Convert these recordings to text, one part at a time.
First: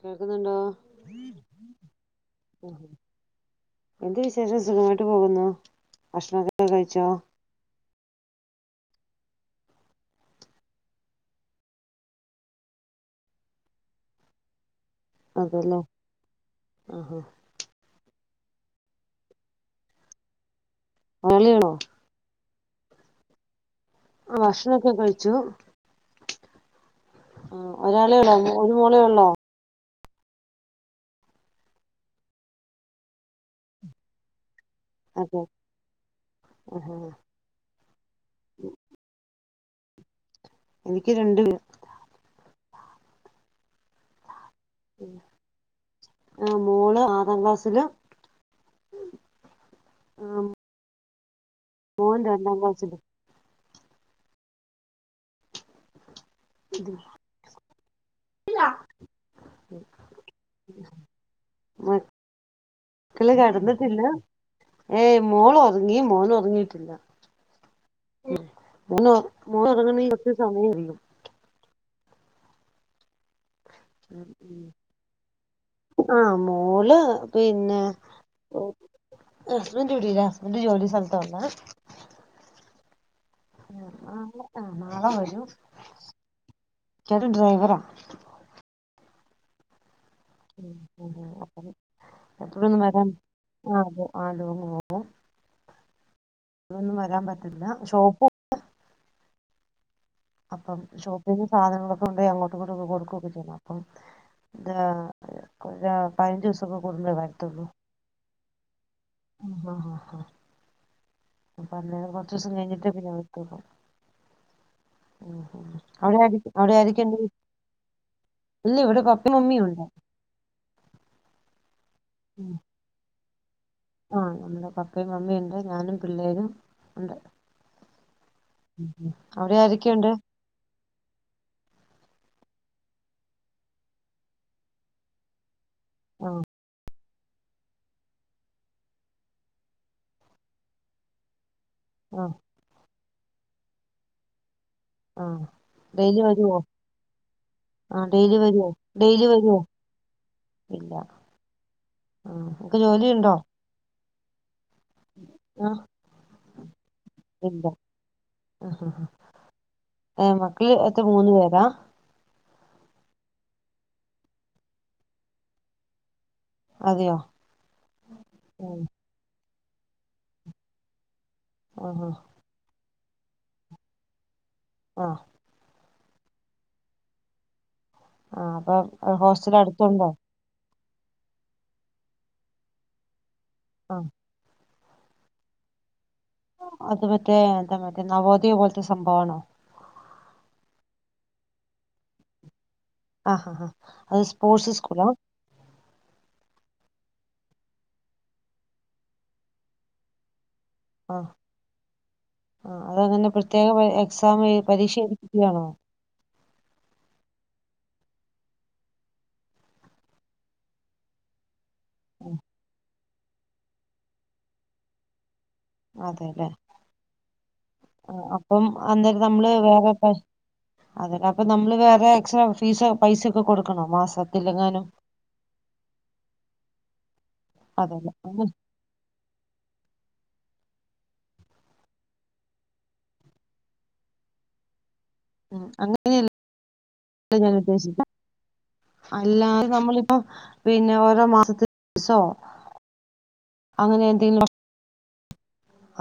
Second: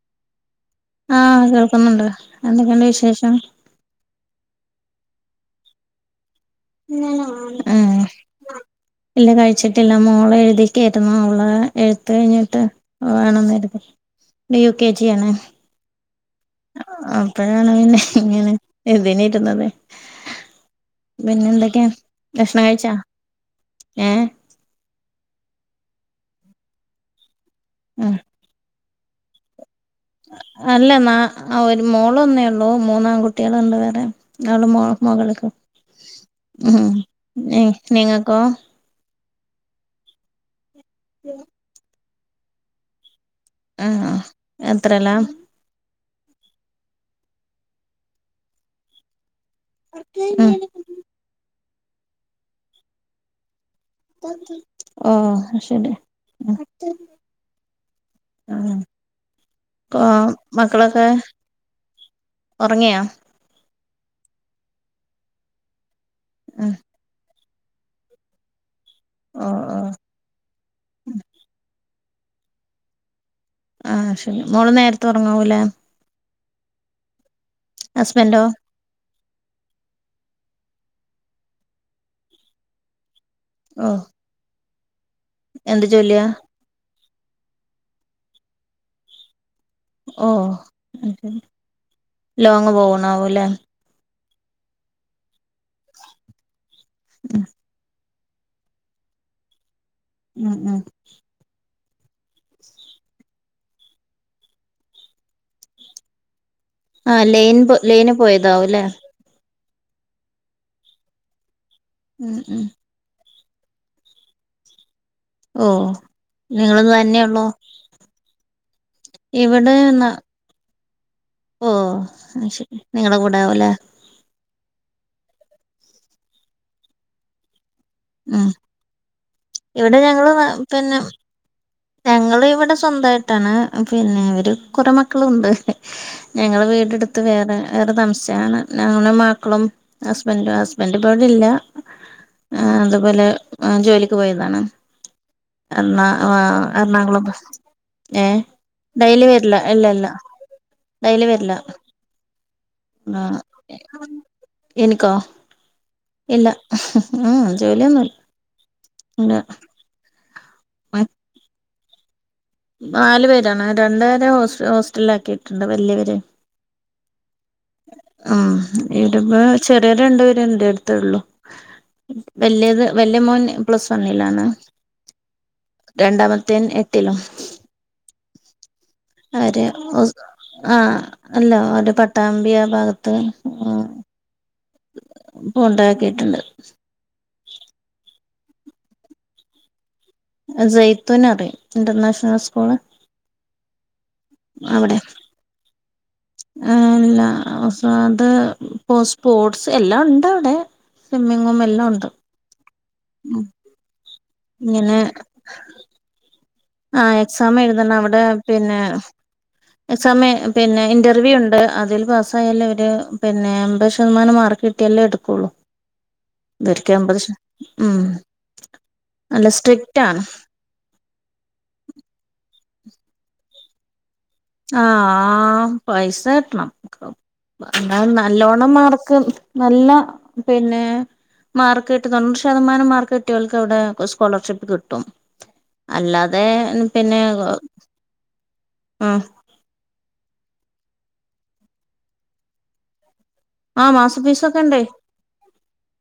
കേൾക്കുന്നുണ്ടോ ആ കേൾക്കുന്നുണ്ട് എന്തൊക്കെയണ്ട് വിശേഷം ശം സുഖമായിട്ട് പോകുന്നു ഭക്ഷണൊക്കെ കഴിച്ചോ ആ ഇല്ല കഴിച്ചിട്ടില്ല മോളെ എഴുതിക്കായിരുന്നു അവൾഎഴുത്ത കഴിഞ്ഞിട്ട് വേണന്നിരുന്ന് യു കെ ജി യാണ് അതല്ലേ ആഹാ അപ്പഴാണ് പിന്നെ ഇങ്ങനെ എതിന ഇരുന്നത് പിന്നെ ഒരാളേ ഉള്ളോ എന്തൊക്കെയാ ഭക്ഷണം കഴിച്ചാ ഏഹ് ആ ഭക്ഷണൊക്കെ കഴിച്ചു ആ ആഹ് ഒരാളെള്ളോ ഒരു മോളേ ഉള്ളോ അല്ല നാ ആ ഒരു മോളൊന്നേ ഉള്ളൂ മൂന്നാംകുട്ടികളുണ്ട് വേറെ അവള മോ അതെ മകക്ക ഉ ആഹാ നിങ്ങക്ക എനിക്ക് രണ്ട് ആ എത്രല്ല ആ മോള് ആറാം ക്ലാസ്സില് [inaudible] ഓന് ര രണ്ടാംക്ലാസിലാണ് അ ശരി ആ മക്കളൊക്കെ ഉറങ്ങിയാ മക്കള് കെടന്നിട്ടില്ല ഏയ് മോള ഒതുങ്ങി മോന ഉം ഒതുങ്ങിയിട്ടില്ല മന്ന്ോ ഓ ഓ മന്ന്ോരങ്ങണ കുച്ച് സമയം അും ആഹ ശരി മോള് നേരത്ത ഉറങ്ങാവൂലേ മല് പിന്നെ ഹസ്ബൻഡോ അസ്ബൻഡ്ൂട്ടില്ല ഹസ്ബന്ഡറ് ജോലി സ്ഥലത്തന്ന ഓ ആ ആ ആ [unintelligible] എന്ത് ചോല്ലിയാ കേത് ഡ്രൈവറ ഓ അ ലോങ് എപ്പഴൊന്നും വരാം പോവണാവൂല്ലേ ആ അതെ ആടങ്ങ് പോകും അതൊന്നും വരാൻ പറ്റില്ല ഷോപ്പും ആ ഉം ഉം അപ്പം ഷോപ്പിങ്ന്റെ സാധനങ്ങളൊക്കെ അങ്ങോട്ടട്ട കൊടുക്കൊക്കെ ചെയ്യ അപ്പ പതിനഞ്ച് ദിവസം ആ ലൈന് ലൈന് പോയതാവും അല്ലേ ആ ആാ അപ്പൊ അന്നര കുറച്ച ഉം ദിവസം ഉം കഴിഞ്ഞിട്ടേ പിന്നെ ഓ അവിടെ ആരിക്ക അവിടെ നിങ്ങള് ആയിരിക്കണ്ട തന്നെയുള്ളോ ഇല്ല ഇവിടെ ഇവിടെ പപ്പുമമ്മിയണ്ട് ന ഓ ശരി നിങ്ങളടെ കൂടെ ആവൂലേ ആ നമ്മുടെ പപ്പയും അമ്മയുണ്ട് ഞാനും പിള്ളേും ഉണ്ട് ഉം ഉ ഇവിടെ ഞങ്ങള്ൾ പിന്നെ ഞങ്ങള് ഇവിടെ സ്വന്തമായിട്ടാണ് പിന്നെ അവര് കുറെ മക്കളുണ്ട് ആ ഞങ്ങള് വീടെടുത്ത് അത്ത് വേറെ വേറെ തമസയാണ് ഞങ്ങളും മക്കളും ഹസ്ബൻറും ഹസ്ബൻഡ് പോലല്ല ആ അതുപോലെ ജോലിക്ക് പോയതാണ് ആഹ എറണാ വെയില വരുവോ എറണാകുളം ബ ആ ഏഹ ഡെയിലി വരുവോ ഡെയിലി ഡെലി വരില്ല വരുവോ ഇല്ല ഇല്ലാ ഇല്ല ഡൈല് വരില്ല ആ നിനക്ക് ആ ജോലിയുണ്ടോ എനിക്ക ആ ആഹ ഇല്ല ജോലിയൊന്നുമല്ല ആഹ് ആഹ് പിന്നെ ഏ മക്കള് അത്ര മൂന്ന്ു പേരാ നാലു പേരാണ് രണ്ടുപേരെസ് ഹോസ്റ്റല ആാക്കിയിട്ടുണ്ട് വലിയവരെ അതെയോ ആ ഉം ഇടെപ്പ ചെറിയ രണ്ടുപേര എണ്ട് അടുത്തേള്ളു ആഹ് വലിയത് വല്ലിയ മോൻ പ്ലസ് വണ്ിലാണ് ആ രണ്ടാമത്തേൻ എട്ടിലും ആ അപ്പൊ ഹോസ്റ്റൽ അടുത്തുണ്ടോ ആഹ അല്ലോ ഒരു പട്ടാമ്പിയ ഭാഗത്ത് ആഹ ഇപ്പൊ ഉണ്ടാക്കിട്ടുണ്ട് അത് മറ്റേ എന്താ മറ്റേ നവോദയ പോലത്തെ സംഭവണോ ജയ്ത്തുന അറിയ ഇന്റർനാഷണൽ സ്കൂള് ആഹ ആ ആാ അത് സ്പോർട്സ് സ്കൂള ആല്ല അത് ഇപ്പൊ സ്പോർട്സ് എല്ലാം ഉണ്ട് അവിടെ സ്വിമ്മിങ് മൂം എല്ലാം ഉണ്ട് ആ അതങ്ങനെ പ്രത്യേകം എക്സാം പരീക്ഷ എട്ടുകയാണോ ആഹ എക്സാം എഴുതണം അവിടെ പിന്നെ സമയം പിന്നെ ഇന്റർവ്യൂ ഉണ്ട് അതിൽ പാസ്സായാലേ അവര് പിന്നെ എൺമ്പത് ശതമാനം മാർക്ക് കിട്ടിയാലെ എടുക്കുള്ളൂ അതെല്ലേ [unintelligible] ഉം ആ അപ്പം നല്ല സ്ട്രിക്റ്റാണ് അത് അപ്പ നമ്മള് വേറെ എക്സ്ട്രാ ഫീസ് പൈസൊക്കെ കൊടുക്കണോ മാസം ആ പൈസ കെട്ടണം അതല്ല ന്നാലും അങ്ങനെ നല്ലോണം മാർക്ക് നല്ല പിന്നെ മാർക്ക് കിട്ടി [unintelligible] ശതമാനം മാർക്ക് കിട്ട്യോൽക്കവ്ടെ സ്കോളർഷിപ്പ് കിട്ടും ഉം അങ്ങനെയല്ല അല്ലാതെ പിന്നെ ഞാൻ ഉദ്ദേശിച്ചെ ഉം അല്ലാതെ നമ്മളിപ്പോൊ പിന്നെ ഓരോ മാസത്തി [unintelligible] ആ അങ്ങനെ എന്തെങ്കിലും മാസപ്പീസൊക്കെ ണ്ട്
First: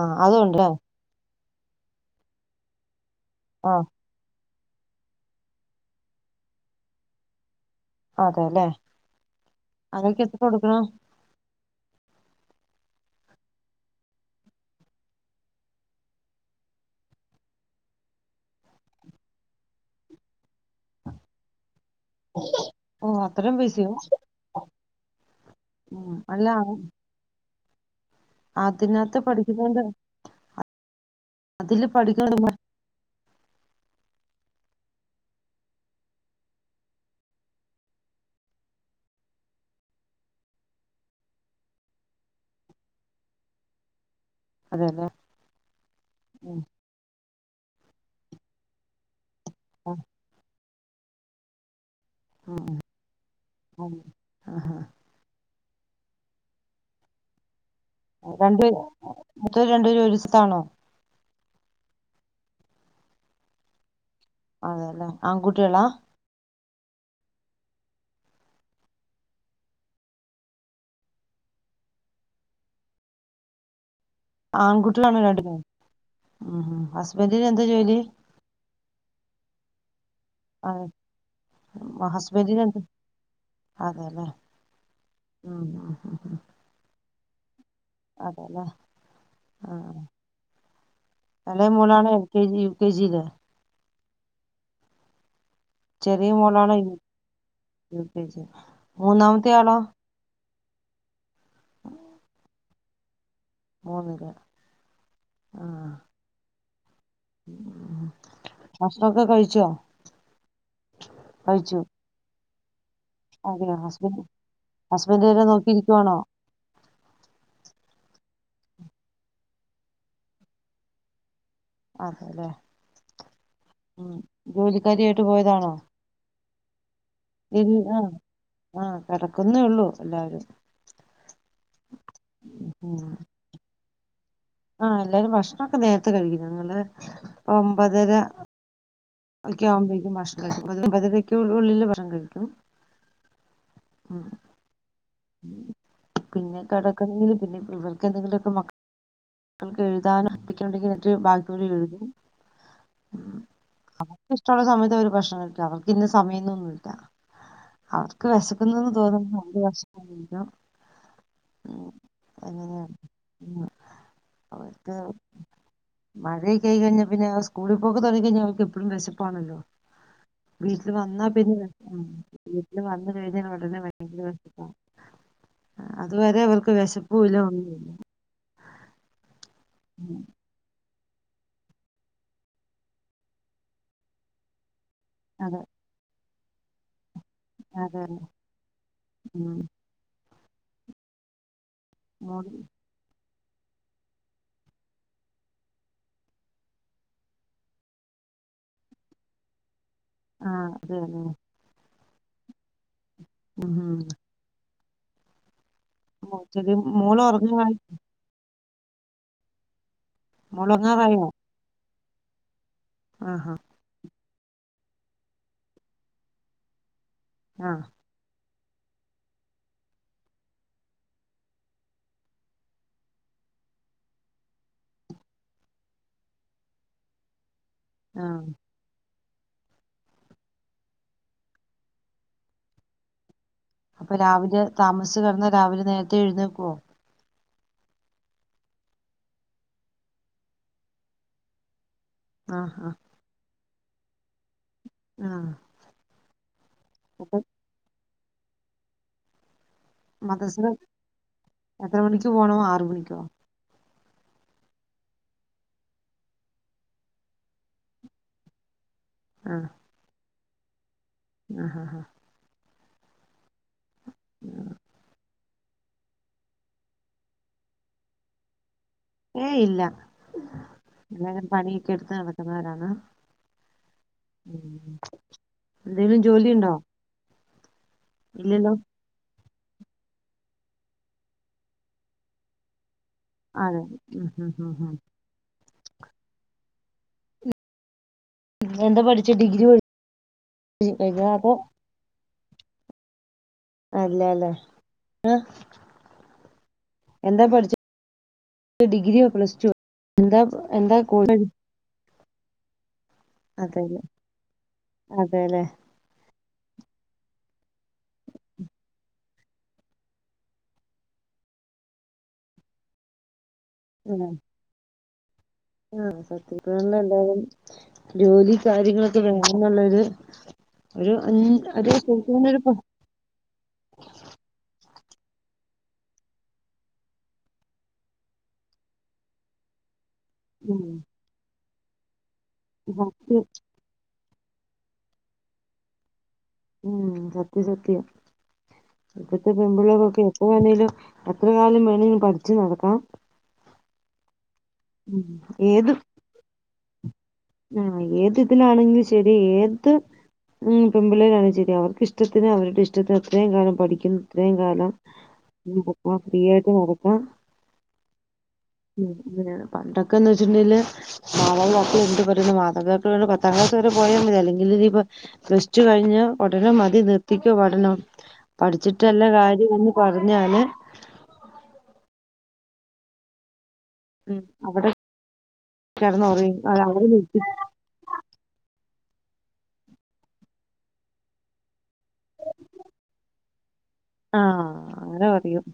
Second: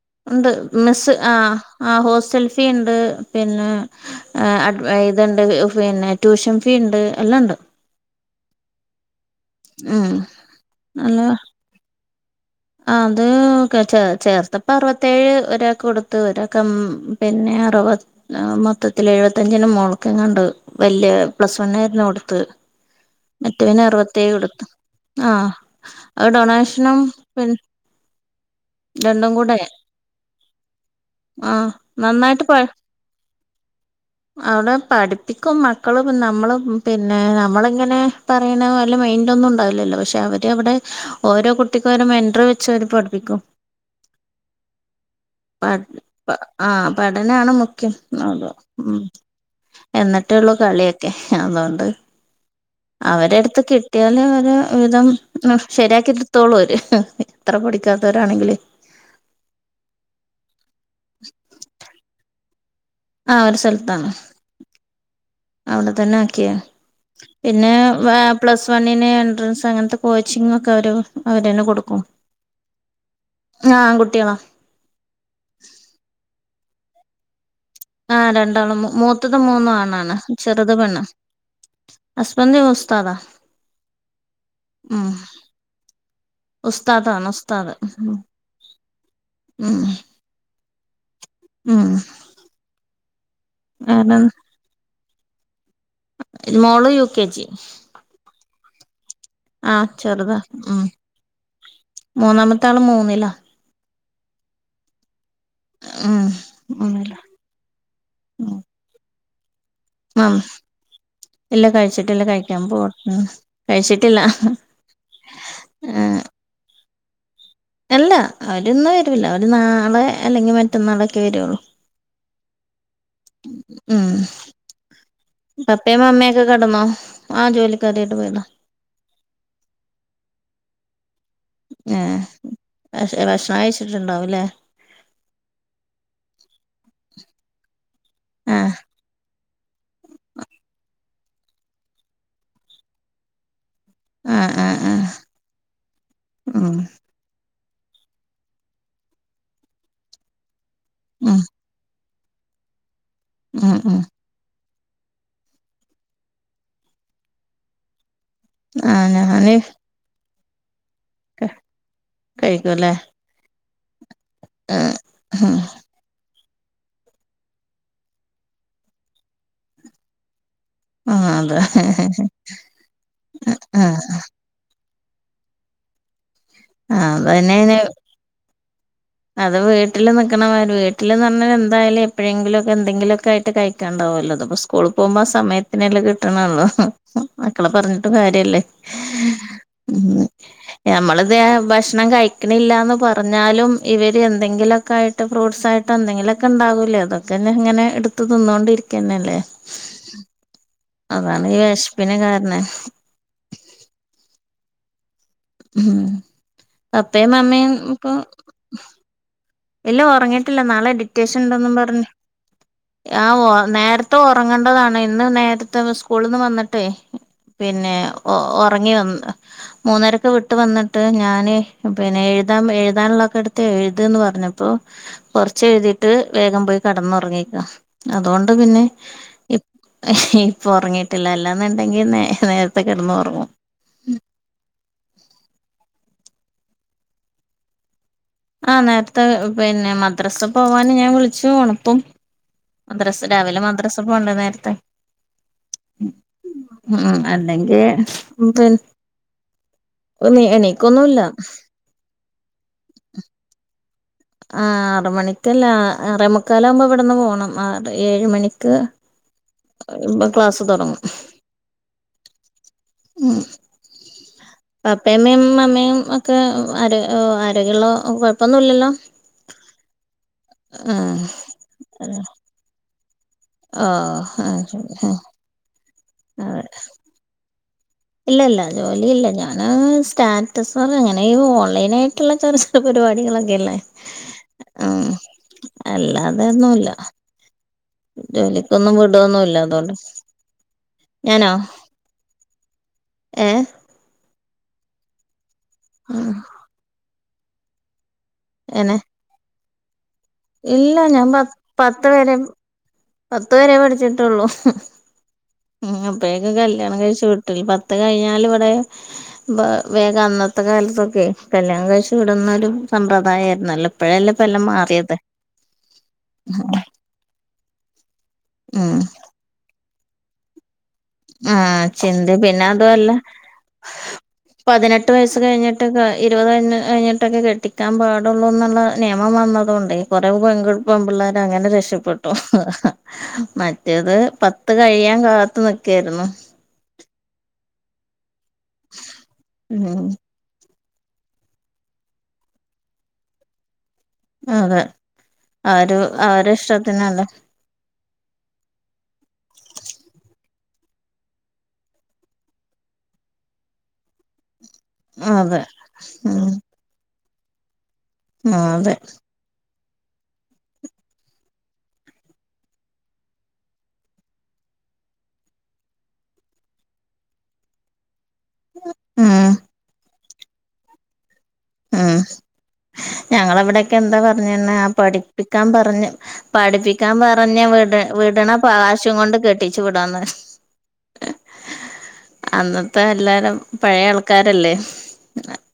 ആ ഉണ്ട് അതുണ്ടല്ലേ മിസ്സ് ആ ആ ഹോസ്റ്റൽ ഫീ ണ്ട് പിന്നെ ആ ആ ഇത്ണ്ട് പിന്നെ ട്യൂഷൻ ഫീ ഉണ്ട് എല്ലാം ണ്ട് അതെല്ലേ ഉം അതൊക്കെ എത്ര കൊടുക്കണം നല്ല അത് ചേ ചേർത്തപ്പ അറുപത്തേഴ് ഒരാക്കൊട്ത്ത് ഒരാക്ക് എംമ് പിന്നെ അറുപത് മൊത്തത്തിൽ എഴുപത്തഞ്ചിന് മോള്ക്കെങ്ങാണ്ട് വല്യ പ്ലസ് വണ്ണ് ന് കൊടുത്ത് ഓ അത്രയും മറ്റവന് പൈസയോ അറുപത്തേഴ് കൊടുത്ത് ആ ഉം അ അല്ല ഡൊണേഷനും [unintelligible] അതിനകത്ത് പഠിപ്പി [unintelligible] ആ നന്നായിട്ട് പോ അവിടെ പഠിപ്പിക്കും മക്കള് നമ്മള് പിന്നെ നമ്മളിങ്ങനെ പറയ്ണ വല്ല മൈന്റ ന്നും ഉണ്ടാവില്ലല്ലോ പക്ഷെ അവര് വടെ ഓരോ കുട്ടി മെൻടർ വെച്ചവര് പഠിപ്പിക്കും അതെല്ലേ [unintelligible] ഉം ആ [unintelligible] [unintelligible] മുഖ്യം അതെ ഉം ആ എന്നിട്ടൊള്ളൂ കളിയൊക്കെ അതോണ്ട് ഉം അവരെടുത്ത് ഉം. കിട്ടിയാല് ഓല് ഒരു ആഹാ വിധം ശരിയാക്കിടുത്തോളോല് എത്ര പൊടി രണ്ട് പേര് മറ്റോര് രണ്ടുപേരും ഒരുസ്‌ഥലത്താണോ ആ ഒരു സ്ഥലത്താണ് അതെല്ലേ ആൺകുട്ടികളാ അവിടെ തന്നെ ആക്കിയ പിന്നെ പ്ലസ് വണ്ണിന് എൻട്രൻസ് അങ്ങനത്തെ കോച്ചിങ്ങൊക്കെ അവര് അവര്ന്നെ കൊടുക്കും ആ ആൺകുട്ടികളാണോ രണ്ടുപേരും ഉം ഹസ്ബൻന്റിനെ ആ രണ്ടാണും മൂത്തത് മൂന്നും ആണാണ് ചെറുത് പെണ്ണ് ആ, ഹസ്ബൻഡിന് ഹുസ്ബൻഡ് എന്ത് ഉസ്താദാ അതെല്ലേ ഉം ഉം ഉം ഉം ഉം [inaudible] അതെല്ലേ ഉം എളേ ഉം മോളാണ് L K G U K ജില് വേറെന്ത് ചെറിയ മോളാണ് മോള് U K G U K G മൂന്നാമത്തെ ആ ആളോ ചെറുതാ ഉം മൂന്നാമത്താള് മൂന്നില മൂന്ന്ല് ഉം മൂന്നില ഉം ഭക്ഷണൊക്കെ കഴിച്ചോ ആ ല്ല കഴിച്ചു കഴിച്ചിട്ടില്ല കഴിക്കാൻ പോവ ഉം അതെയോ കഴിച്ചിട്ടില്ല ഹസ്ബൻഡ് ഹസ്ബൻഡ് വരെ ആ നോക്കിയിരിക്കുവാണോ ഇല്ല അവര്ന്ന് വരൂല്ല ഓല് നാളെ അല്ലെങ്കിൽ മറ്റന്നാളൊക്കെ വരുള്ളൂ അതല്ലെ ഉം ജോലിക്കാരിയായിട്ട് പോയതാണോ പപ്പയും മമ്മയൊക്കെ കെടന്നോ ആഹ് ഇത് ആ ജോലിക്കാരിയായിട്ട് പോയതാ ആ കെടക്കുന്നേ ഉള്ളു എല്ലാരും ഏ പക്ഷെ ഭക്ഷണം കഴിച്ചിട്ടുണ്ടാവ ആ എല്ലാരും ഭക്ഷണൊക്കെ നേരത്തെ കഴിക്കും ഞങ്ങള് ഒമ്പതര ആഹ് അക്കെ ആവുമ്പോഴേക്കും ഭകഷണം കയിക്കും പതുകയ്ക്ക ഉള്ളിൽ ഭഷണം കഴിക്കും ഉം ആഹ ആഹ ആഹ പിന്നെ കിടക്കെണ പിന്നെ പിള്ളവൾക്ക് എന്തെങ്കിലുമൊക്കെ മക്കക്ക് എഴുതാൻ ക്കുന്നുണ്ടെങ്കിൽ എന്ന് ഉം ഭാഗത്തൂടെ എഴുതും ഉ ഉം ഉം അവർക്ക് ഇഷ്ടള്ള സമ ഒരു ഭക്ഷണം അവർക്ക് ഇന്ന സമയംന്നൊന്നുംില്ല അവർക്ക് വിസക്കുന്ന്ന് ആഹ് തോന്ന്പ ഞാന് ന്ത ഉ അങ്ങനെ കഴിക്കൂല്ലേ ഉ അത് ആഹ് ഉം കൈ കഴിഞ്ഞൽ പിന്നെ സ്കൂളിൽ പോക്കെ തുടങ്ങ കഴിഞ്ഞാൽ അവർക്ക് എപ്പോഴും വിശപ്പാണല്ലോ വീട്ടില് വന്നാ ആഹ് പി അതെ വീട്ടിൽ വന്ന എഴുതി ഉടനെ വ ആഹ് അതുവരെ അവർക്ക് ആഹ് വിശപ്പല അതന്നെയാണ് ഒന്നില്ല അത് വീട്ടില് നക്കണ വര് വീട്ട വീട്ടിന്ന് പറഞ്ഞാൽ എന്തായാലും എപ്പഴെങ്കിലുംക്കെ എന്തെിലൊക്കെ ആട്ട് കഴിക്കാണ്ടാവുമല്ലോ സ്കൂളിൽ പോകുമ്പോ അതെ സമയത്തിനല്ലാം കിട്ടണള്ളോ മക്കളെ അതെ പറഞ്ഞിട്ടും കാര്യല്ലേ ഉം. ഞമ്മള ഇത് ഭക്ഷണം ഭക്ഷണം മോള് കഴിക്കണില്ലന്ന് പറഞ്ഞാലും ഇവര് എന്തെങ്കിലുമൊക്കെയിട്ട് ഫ്രൂട്ട്സ് ആയിട്ടോ എന്തെിലൊക്കെ ഉണ്ടാവില്ലല്ലോ അതൊക്കെന്നെ ഇങ്ങനെടുത്ത് തിന്നോണ്ടരിക്കില്ല ല്ലേ ആ അതെ അതെ അതാണ് ഈ വിശപ്പിന് കാരണം ഉ ഉം മോള് അപ്പയും അമ്മയും ഉറങ്ങാറായി ഇപ്പൊ ഇല്ല ഉറങ്ങിയിട്ടില്ല മോള് നാളെ ഉറങ്ങാറായോ അഡിക്റ്റേഷൻ ഉണ്ട പറഞ്ഞഞ് ആഹാ ആ നേരത്തെ ഇ ഉറങ്ങേണ്ടതാണ് ഇന്ന് നേരത്തെ സ്കൂളിൽ നിന്ന് വന്നിട്ടേ ആഹ് പിന്നെ റ മൂന്നരക്കെ വിട്ട് വന്നിട്ട് ഞാന് പിന്നെ എഴു എഴുതാനൊക്കെ എടു എഴുതന്ന് പറഞ്ഞ അപ്പൊ കുറച്ച് എഴുതിയിട്ട് വേഗം പോയി കടന്നുറങ്ങിക്ക ആഹ് അതുകൊണ്ട് പിന്നെ ഇപ്പൊ ഉറങ്ങിയിട്ടില്ല അല്ലാന്നുണ്ടെങ്കി നേ നേരത്തെ കിടന്ന് ഉറങ്ങും അപ്പൊ തഴുന്നക്കോ ആഹ് നേരത്തെ പിന്നെ മദ്രാസ പോവാന് ഞാൻ വിളിച്ചുോണപ്പം ആഹ് മദ്രാസ് രാവിലെ മദ്രാസ പോണ്ട നേരത്തെ ആഹ ഉ അല്ലെങ്കിൽ പി മദ്രസ എത്ര മണിക്ക് പോണോ ആറ മണിക്കോ ആ ആറ മണിക്കല്ല റമുക്കാലാവകുമ്പോ ഇവിടുന്ന് പോണം ആറ് ഏഴ് മണിക്ക് ഇ ക്ലാസ്സ് തുടങ്ങും ആഹ ആഹ് ആഹ ഉ പപ്പേമം അമ്മയും ഒക്കെ ആര ആരോഗ്യമുള്ള കുഴപ്പൊന്നുല്ലല്ലോ ഏ ഇല്ല എരും പണിയൊക്കെ എടുത്ത് നടക്കുന്നവരാണ് ഹ അ ശ എന്തേങ്കലും ജോലി ഉണ്ടോ ഇല്ലല്ല ഇല്ലല്ലോ ജോലി ഇല്ല ഞൻ സ്റ്റാറ്റസ്ന്ന് അങ്ങനെ ഓൺലൈൻ ആയിട്ടുള്ള ചെറ പരിപാടികളൊക്കെല്ലേ അതെ ഉം ഉം ഉം ഉ ഉം അല്ലാതെന്നുമല്ല ജോലിക്കൊന്നും എന്താ പഠിച്ചേ വിടൊന്നുംല്ല ഡിഗ്രി അതൊണ്ട് പഠിച്ച് കഴിഞ്ഞോ ഞാനാ അതോ അല്ലെല്ലേ ആഹ ആഹ എന്താ പഠിച്ചത് ഡിഗ്രിയ പ്ലസ് ടു എന്താ എന്താ ഇല്ല ഞാൻ പ കോഴ്സ് പത്ത് വരെ പത്തവരെ അതെല്ലേ പഠിച്ചിട്ടുള്ളൂ അതെല്ലേ അപ്പ കല്യാണം കഴിച്ചു വിട്ടില്ല പത്ത് കഴിഞ്ഞാൽ ഇവിടെ വേഗം അന്നത്തെ കാലത്തൊക്കെ കല്യാണം കഴിച്ചി വിടുന്നൊരു സമ്പ്രദായമായിരുന്നല്ലോ ആഹ് ഇപ്പോഴല്ലേ പലം മാറിയത് ആഹ് സത്യപണല്ല എന്താലും ജോലി ഉം കാര്യങ്ങളൊക്കെ വേണംന്നുള്ളൊരു ഒരു അഞ് ആഹ് ഒരു ചിന്ത ശരിക്കുനൊരു പിന്നെ അതുമല്ല പതിനെട്ട് എട്ട് വയസ്സ് കഴിഞ്ഞിട്ട് ഇരുപത് കഴിഞ്ഞ് കഴിഞ്ഞിട്ടൊക്കെ കെട്ടിക്കാൻ പാടുള്ളൂ എന്നുള്ള നിയമം വന്നതുക കൊണ്ടേ കുറവ് ഉം പെൺകുപ്പം പിള്ളേർ അങ്ങനെ രക്ഷപ്പെട്ടു സത്യം മറ്റേത് പത്ത് കഴിയാൻ കാത്ത് നിക്കായിരുന്നു ഉം സത്യ സത്യ ഇപ്പത്തെ ഉം പെമ്പുളകൊക്കെ എപ്പ വേണേലും എത്ര കാലം വേണമെങ്കിലും പഠിച്ചു നടക്കാം അതെ ഉം ഏത് ആര് അവര് ഇഷ്ടത്തിനല്ലേ ആഹ് ഏത് ഉ പെ പിള്ളേയിലാണ് ശരി അവർക്ക് ഇഷ്ടത്തിന് അവരുടെ ഇഷ്ടത്തിന് അത്രയും കാണും പഠിക്കുന്നത്രയും കാലം അതെ ഫ്രീ ആയിട്ട് നടക്കാം ആ അതെ ഉം അങ്ങനെയാണ് പണ്ടൊക്കെന്ന് വെച്ചിട്ടുണ്ടെങ്കില് [unintelligible] മാതാപതർക്ക് പത്താം ക്ലാസ് വരെ പോയാൽ മതി അല്ലെങ്കിൽ ഇ പ്ലസ് ടു കഴിഞ്ഞ ഉടനെ മതി നിർത്തി പഠണം പഠിച്ചിട്ടല്ല ഉം കാര്യംന്ന് പറഞ്ഞല് ഉം ഞങ്ങളവിടെ ന്താ പറ ഉം അവിടെ പഠിപ്പിക്കാൻ പറഞ്ഞ കിടന്നുറയും അത് അവിടെ പഠിപ്പിക്കാൻ നിർത്തി പറഞ്ഞ് വിട വിട്ന്ന പാ വിച്ചും കൊണ്ട് കെട്ടിച്ചു വിടന്ന അന്നത്തെ എല്ലാരും പഴയ ആൾക്കാരല്ലേ ആഹ് അങ്ങനെ പറയും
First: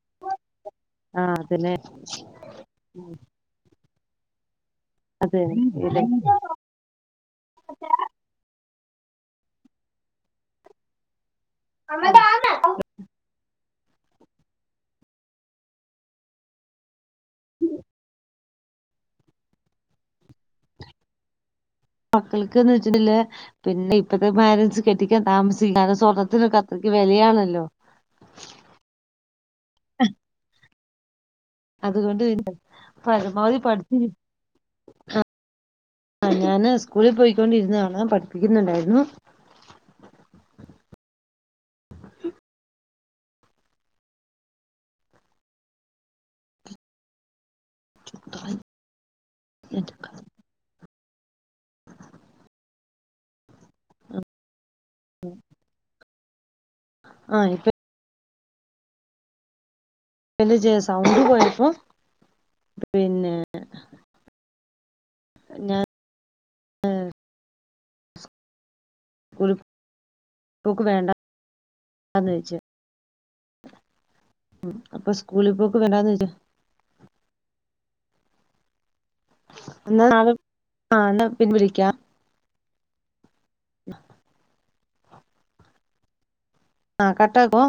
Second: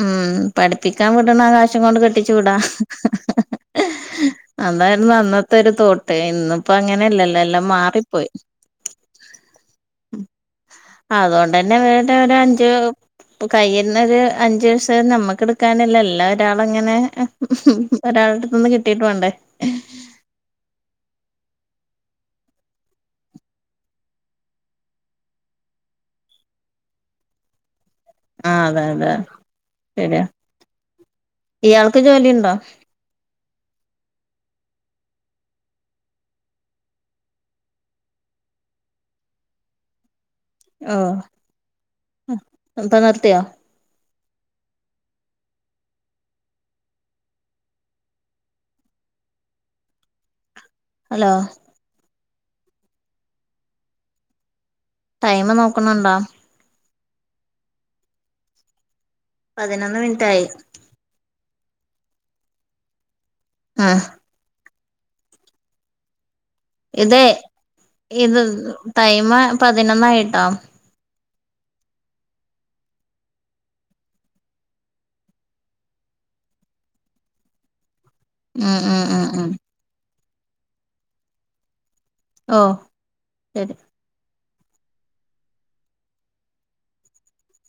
ഉം പഠിപ്പിക്കാൻ ആഹ് വിടണ അതന്നെ അവകാശം കൊണ്ട് കെട്ടിച്ചു വിടാ അതായിരുന്നു അന്നത്തെ ഒരു തോട്ട് അതന്നെ ഇന്നിപ്പോ അങ്ങനെയല്ലല്ലോ എല്ലാം മാറിപ്പോയി അതുകൊണ്ട് തന്നെ വേറെ ഒരു അഞ്ച് ഇപ്പൊ കൈയിരുന്നൊ ഒരു അഞ്ചു പൈസ നമ്മക്ക് എടുക്കാനില്ല എല്ലാ ഒരാള് അങ്ങനെ ഒരാളടത്തൊന്ന് കിട്ടിട്ട് വേണ്ടേ മക്കൾക്ക്ന്ന് വെച്ചിട്ടില്ല പിന്നെ ഇപ്പത്തെ മാരൻസ് കെട്ടിക്കാൻ താമസിക്കാരണം സ്വർണ്ണത്തിന ക വിലയാണല്ലോ ആഹ് അതെ അതെ ശരിയാ ഇയാൾക്ക് അതുകൊണ്ട്ന്ന ജോലിയുണ്ടോ പരമാവധി പഠിച്ച ആ ഞാന് സ്കൂളിൽ പോയിക്കൊണ്ടിരുന്നതാണ് പഠിപ്പിക്കുന്നുണ്ടായിരുന്നു ആ പ്പ നിർത്തിയോ ത എ [unintelligible] ഹലോ ആഹ് [unintelligible] ടൈമ് നോക്കണണ്ടോ ആഹ് ഇപ്പൊ പതിനൊന്ന് മിനിറ്റായി സൗണ്ട് പോയപ്പ പിന്നെ ആഹ് ഞാൻ ഇതെ ഇത് ടൈമ് പതിനൊന്നായിട്ടോ അന്ന് വെച്ച ഉ അപ്പൊ സ്കൂളിപ്പോക്കെ വേണ്ടന്ന് വച്ചാ ആ എന്നാ ആ എന്നാ പിന്നെ വിളിക്ക ഓ ശെരി ആഹ് കട്ടാാക്കോ